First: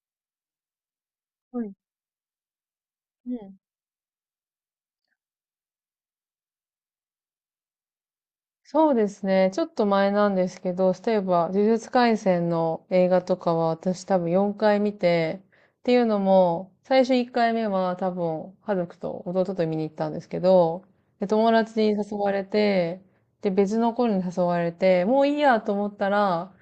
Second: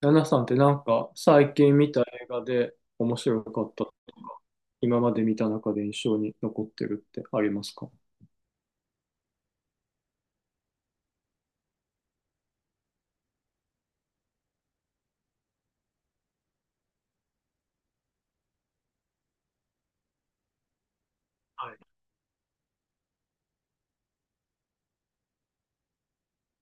ナナさんって最はい。近見た映画で面う白ん。かったとか、今まで見た中で印象に残ってるってありますか？そうですね。ちょっと前なんですけど、例えば、呪術廻戦の映画とかは私多分4回見て、っていうのも、最初1回目は多分、家族と弟と見に行ったんですけど、で、友は達いに誘われて、で、別の子に誘われて、もういいやと思ったら、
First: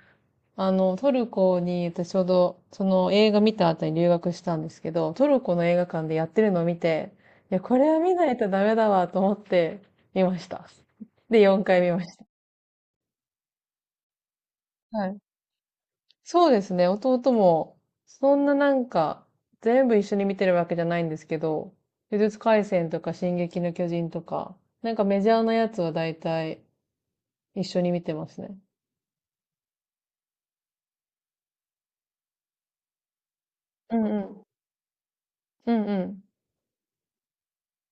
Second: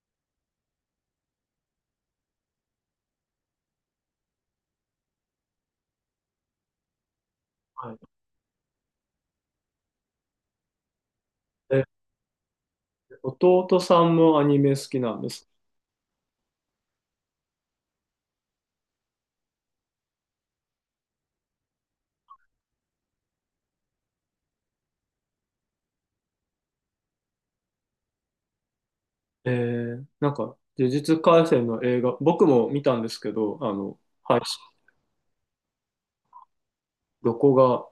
トルコに、私ちょうど、その映画見た後に留学したんですけど、トルコの映画館でやってるのを見て、いや、これははい。見ないとダメだわと思って見ました。で、4回え、見ました。弟さんもアニメ好きはない。んです。そうですね、弟も、そんな全部一緒に見てるわけじゃないんですけど、呪術廻戦とか進撃の巨人とか、なんかメジャーなやつは大体一緒に見てますね。呪術廻戦の映画、僕も見たんですけど、あうの、んう配ん。信、うんうん。どこが、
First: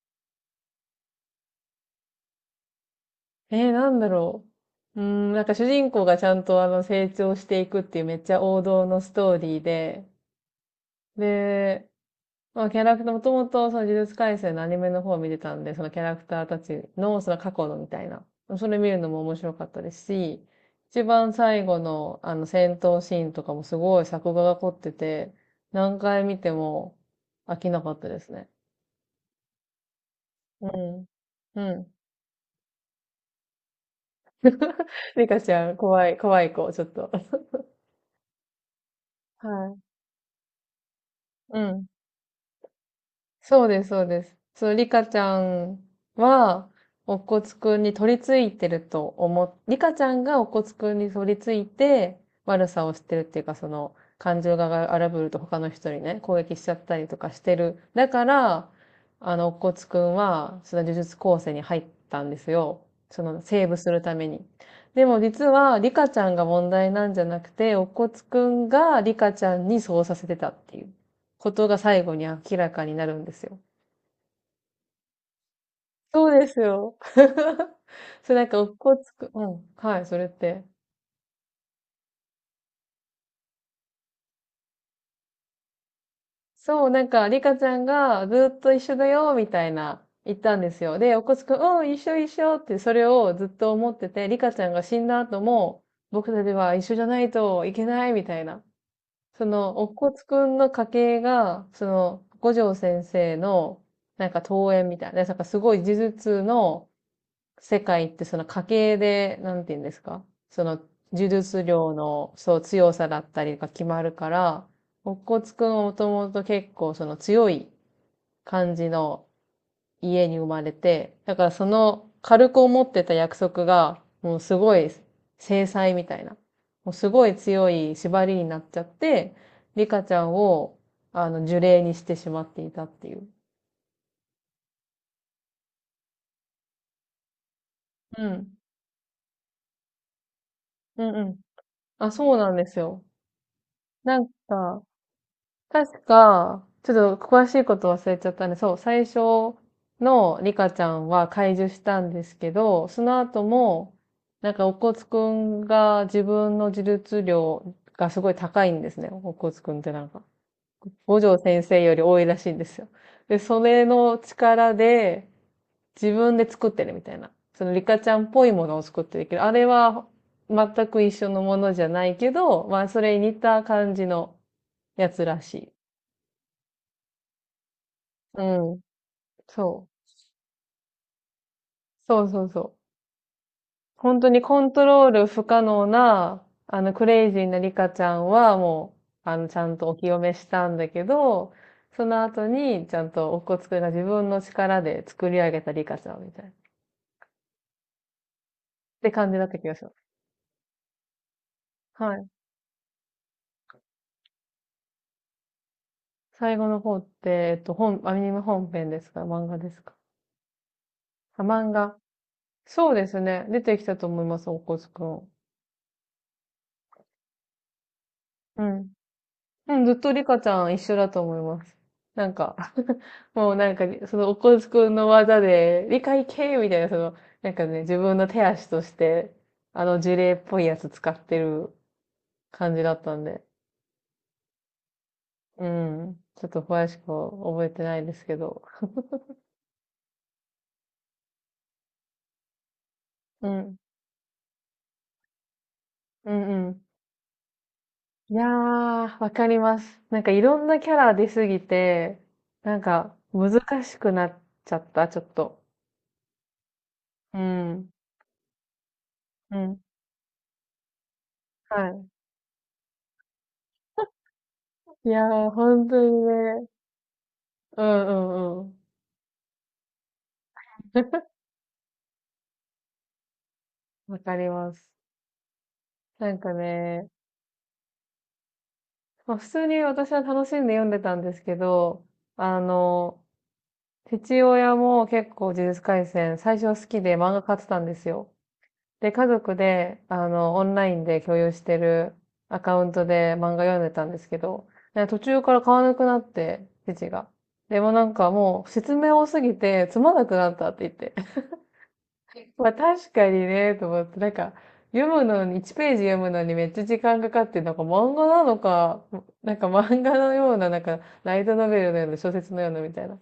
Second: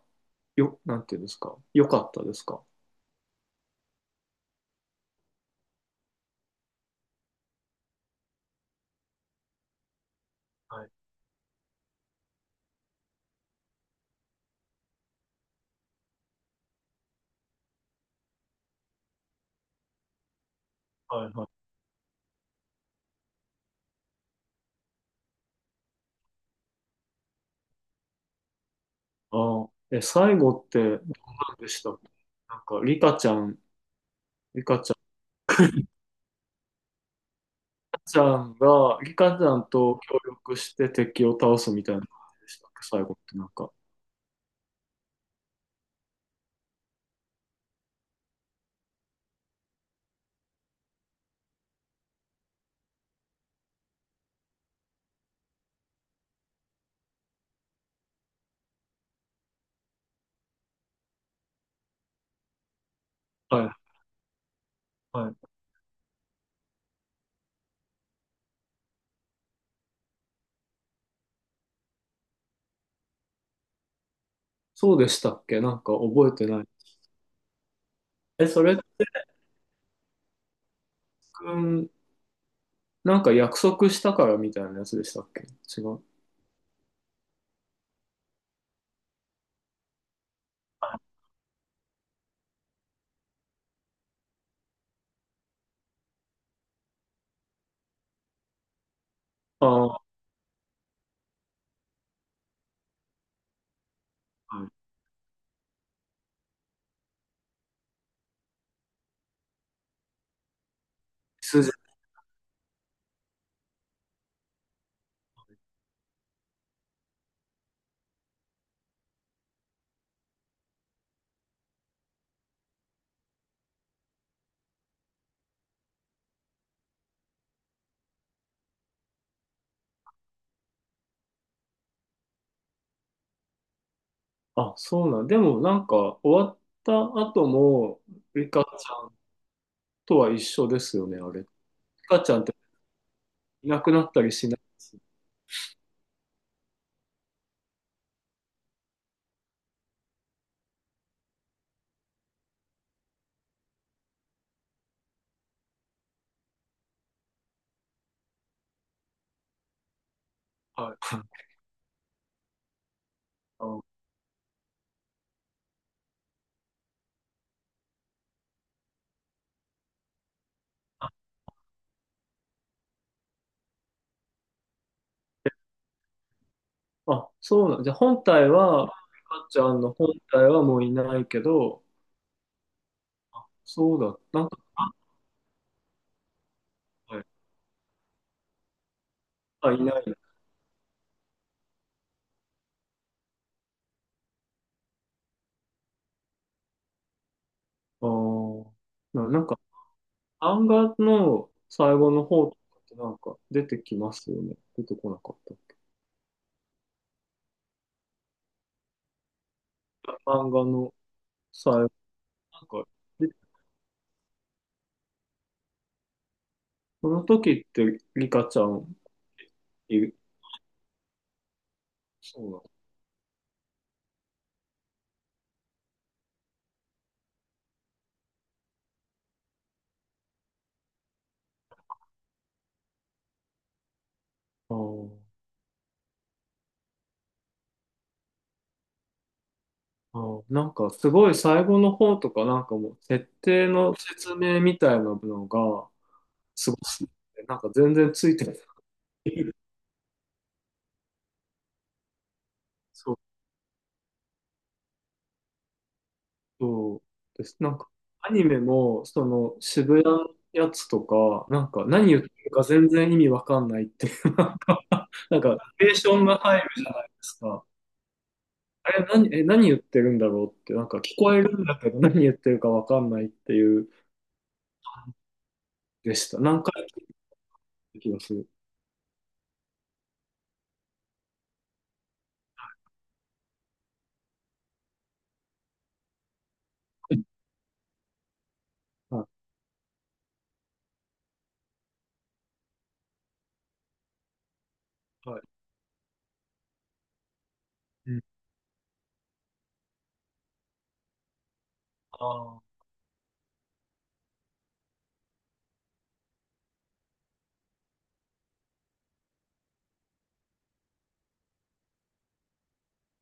よ、なんていうんですか、良かったですか？なんだろう。なんか主人公がちゃんと成長していくっていうめっちゃ王道のストーリーで、はいで、まあキャラクター、もともとその呪術廻戦のアニメの方を見てたんで、そのキャラクターたちのその過去のみたいな、それ見るのも面白かったですし、一はい番はい。最後のあの戦闘シーンとかもすごい作画が凝ってて、何回見ても飽きなかったですね。ああ、え、最後うってどうん。なうんでした？ん。なんか、リカちゃん、リカリカちゃん、怖い、怖い子、ちょっと。ちゃんが、リカちゃんはと協力して敵を倒い。うすみん。たいな感じでしたっけ、最後ってなんそうか。です、そうです。そう、リカちゃんは、おこつくんに取り付いてると思っ、リカちゃんがおこつくんに取り付いて、悪さをしてるっていうか、その、感情が荒ぶると他の人にね、攻撃しちゃったりとかしてる。だから、おこつくんは、その呪術高専に入ったんですよ。その、はセーい、ブするために。でもは実い。は、リカちゃんが問題なんじゃなくて、おこつくんがリカちゃんにそうさせてたっていうことが最後に明らかになるんですよ。そうでしたっけ、なんか覚えそうでてすない。よ。それなえ、んか、そおれっって、こつく、うん、はい、それって。うん、なんか約束したからみたいなやつでしたっけ？違う。そう、なんか、リカちゃんがずっと一緒だよ、みたいな言ったんですよ。で、おっこつくん、うん、一緒一緒ってそれをずっと思ってて、リカちゃんが死んだ後も、僕たちは一緒じゃないといけない、みたいな。そあの、おっあ、こつくんの家系が、その、五条先生の、なんか、はい。遠縁みたいな、なんかすごい呪術の、世界ってその家系で、なんて言うんですかその呪術筋。量の強さだったりが決まるから、乙骨くんはもともと結構その強い感じの家に生まれて、だからその軽く思ってた約束がもうすごい制裁みたいな、もうすごい強い縛りになっちゃって、リカちゃんを呪霊にしてしまっていたっていう。あ、そうなん。でもなんか、終わった後も、うリん。カちゃんとは一緒ですうよんね、うあん。れ。リあ、カちそうゃんっなてんですよ。いなくなっなたんりしないでか、す。確か、ちょっと詳しいこと忘れちゃったね。そう、最初のリカちゃんは解除したんですけど、その後も、なんか、お骨くんが自分の自立量がすごい高いんですね。お骨くんってなんか、はい。五条 先生より多いらしいんですよ。で、そあー、れの力で自分で作ってるみたいな。そのリカちゃんっぽいものを作ってるけど、あれは全く一緒のものじゃないけど、まあ、それに似た感じのやつらしい。あ、そうなん。じゃあ本う体ん。は、かっちゃんその本う。体はもういないけど、そうそうそう。そう本当にだ。なんコか、ントあ、ロール不可能な、クはい、レイジーなリカちゃんはもう、ちゃあんいとなおい。清めしたんだけど、その後に、ちゃんとおこつくんが自分の力で作り上げたリカちゃんみたいな。っあー、て感じなだんったか、気がします。漫画の最後はのい。方とかってなんか出てきますよね。出てこなかっ最後の方って、アニメ本編ですか漫画ですか？た。漫画のあ、漫最後、画。なんか、そうですで、ね。出てきたと思います、おこつくん。その時ってリカちうゃん。んうん、ずっいとる、リカちゃん一緒だと思います。なんそうか な もうなんか、そのおこづくんの技で、理解系みたいな、その、なんかね、自分の手足として、あの呪霊っぽいやつ使ってる感じだったんで。の。うん。ちょっと詳しく覚えてないですけど。あーあー、なんかすごい最後の方とかなんかもう設う定ん。の説明みたいなのがうんうすごん。すぎて、なんか全然ついいやてない。ー、わかります。なんかいろんなキャラ出すぎて、なんそかう難しくなっちゃった、ちょっと。そううです。なんか、ん。アニメも、そうの、ん。渋谷のやつとか、なんか、何は言ってるか全然意味わかんないっていう、い。いやなんー、か、ナ本レー当シにョンが入るね。じゃないですか。うんうんうん。あれ、何、え、何言ってるんだろうって、なんか、聞こ えるんだけど、何言ってるかわかんないっていう、わかります。でしなんた。か何回聞いね、た気がする。まあ、普通に私は楽しんで読んでたんですけど、あの、父親も結構呪術廻戦最初好きで漫画買ってたんですよ。で、家は族で、オンラインで共有してるアカウントで漫画読んでたんですけど、ね途い。は中い。から買わなくなって、父が。でもなうんん。かもう説明多すぎてつまんなくなったってあーまあ確かにね、と思って、読むのに、1ページ読むのにめっちゃ時間かかって、なんか漫画なのか、なんか漫画のような、なんか、ライトノベルのような、小説のようなみたいな。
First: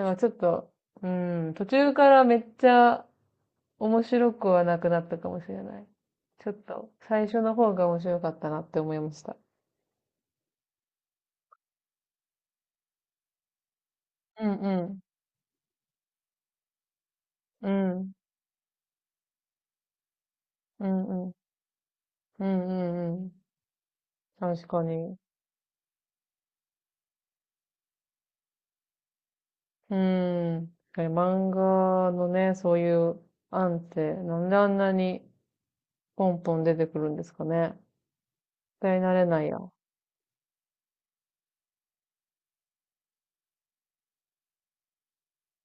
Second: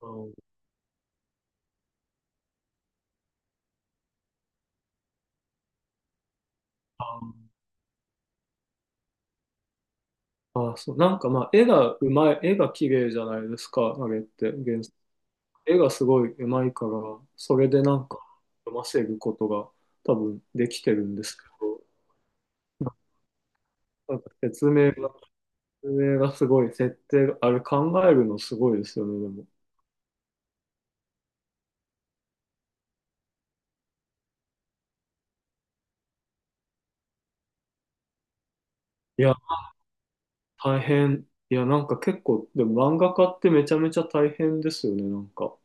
うんかちょっんと、うん、途中からめっちゃ面白くはなくなったかもしれない。ちょっと、あ最ー、初の方が面白かったなって思いました。あーそう、なんかまあ、絵がうまい、絵が綺麗じゃないですか、あれっうて、んう原ん。絵がすごい上手いから、それうでなんん。か読ませることが多分できうてるんでんうん。すけど、うんうんうん。なんか確説か明が、に。説明がすごい、設定が、あれ考えるのすごいですよね、でも。うーん。漫画のね、そういう案って、なんであんなにポンポン出てくるんですかね。絶対慣いれや、ないや。大変。いや、なんか結構、でも漫画家ってめちゃめちゃ大変ですよね、なんか。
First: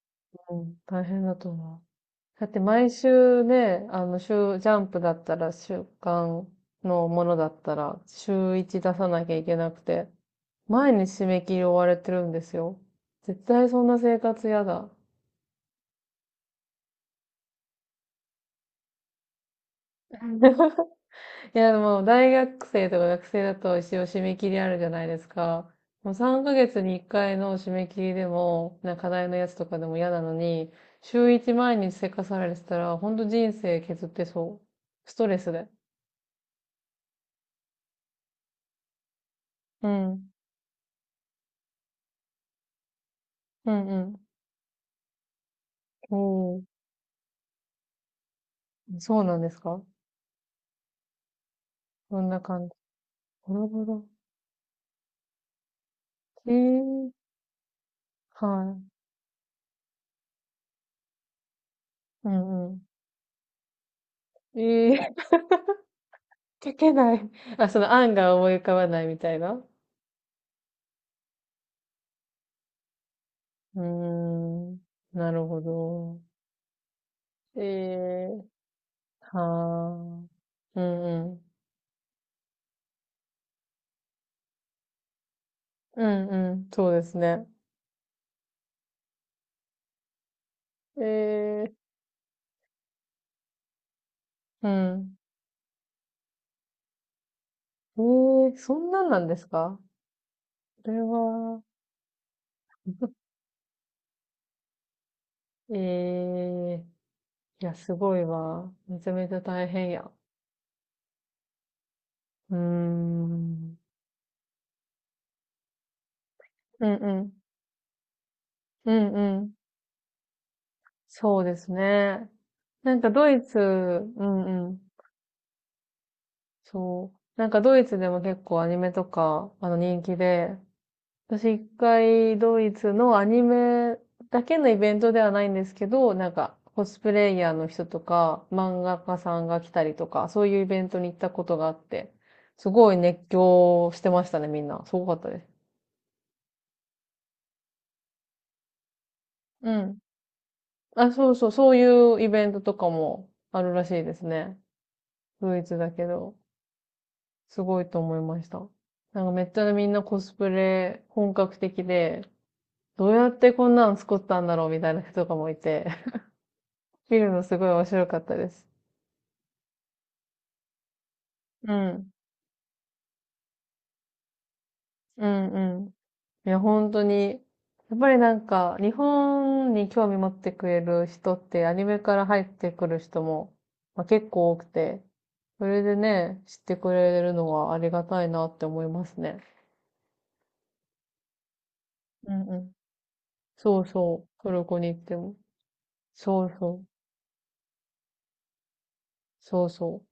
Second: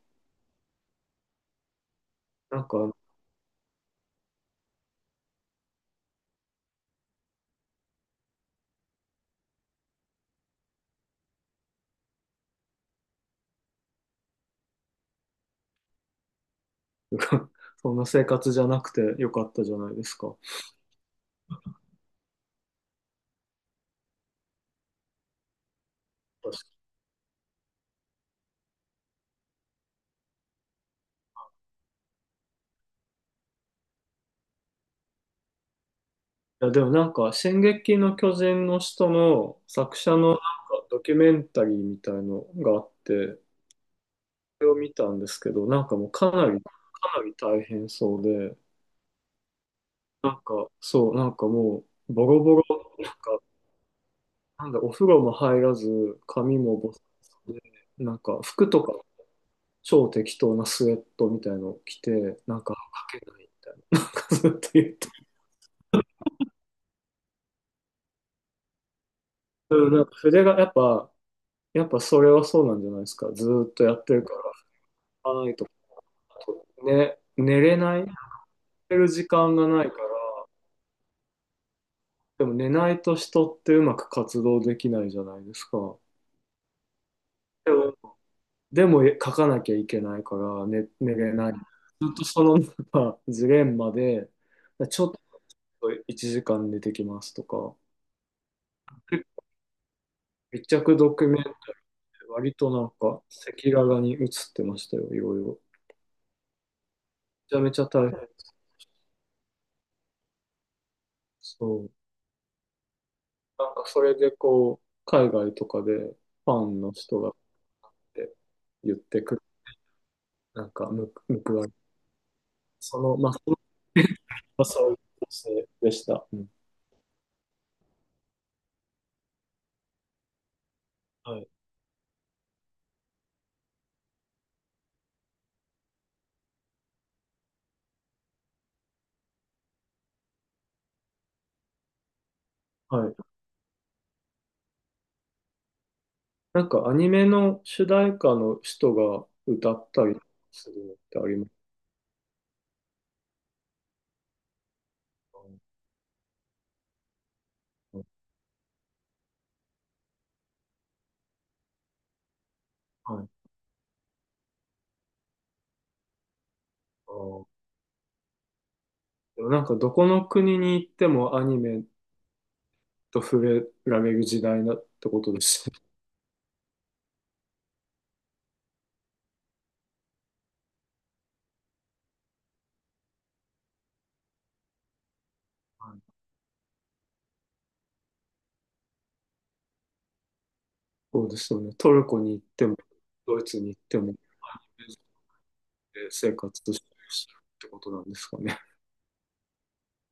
うん、大変だと思う。だってなん毎か、週ね、ジャンプだったら、週刊のものだったら、週一出さなきゃいけなくて、毎日締め切り追われてるんですよ。絶対そんな生活やだ。そんな生活じゃなくてよかったじゃないですか。いや、でも、大学生とか学生だと一応締め切りあるじゃないですか。もう3ヶ月に1回の締め切りでも、なんか課題のやつとかでも嫌なのに、週1毎日せかされてたら、ほんと人生削ってそう。ストレスで。いや、でもなんか、進撃の巨人の人のう作者ん。のなんかドキュメンタリーみたいのがあって、うんうん。れを見たんですけど、なんかもうおー、かなり大変そうで、そうなんですか？なんか、そう、なんかもう、そボんロなボロ、感じ。なんか、なるほど。なんだ、お風呂も入らず、え髪もボサー、ボサで、なんか、は服い。とか、超適当なスウェットみたいのを着うて、なんんか、うん。書けないみたいな、なんかずっと言っえて、ー、書けない。あ、その案が思い浮かばないみたいな。ううんなんか筆が、やっぱそれはそうなんじゃないですか。ずーっーとやってるから、ん。な拭かるないほとか、ど。ね、寝えれない、え。寝る時は間がないあ。から、うんうん。でも寝ないと人ってうまく活動できないじゃないですか。うんうん。そうですね。でも、でも書かなきゃいけないから寝れない。ずええ。っとそのなんか ジレンマで、うちょっん。と1時間寝てきますとか、ええ、そんなんな結んで構すか？密こ着れドキュメントは、割となんか赤裸々に映ってましたよ、いろいろ。めええ。ちゃいめや、ちゃす大変。ごいわ。めちゃめちゃ大変や。そう。うーなんん。かそれでこう、海外とかでファンうのんう人がん。ってう言っんてくうる、ん。なんかむそうで報わすれ、ね。なそんかの、ドまあ、イツ、うんまあ、うん。そういう形でした。うん、そう。なんかドイツでも結構アニメとか、あの人気で、はい。私一回ドイツのアニメだけのイベントではないんですけど、なんかコスプレイヤーの人とか漫画家さんが来たりとか、そういうイベントに行ったことがあって、すごいはい。熱狂してましたね、みんな。すごかったです。なんかアニメの主題歌の人がう歌っん。たりするのっあ、てあそうりまそう、すそういうイベントとかもあるらしいですね。か？ドイツだけど、すごいうとん思いました。なんかめっちゃみんなコスプレ本格的で、どかうはやっい。てこんなの作ったんだろうみたいな人とかもいて、あ見るのー、すごい面白かったです。でもなんかどこの国に行ってもアニうメん。と触れられる時代だってこうとですね。んうん。いや、本当に。やっぱりなんか、日本に興味持ってくれる人って、アニメから入ってくる人も、まあ、結構多くて、それはでい、ね、知ってくれるのはありがたいなって思いますね。そうですよね。トルコうに行っんうてん。も、ドイツに行そっうても、そう。トルコに行っても。生そ活うしてるそう。ってことなんですかね。そうそう。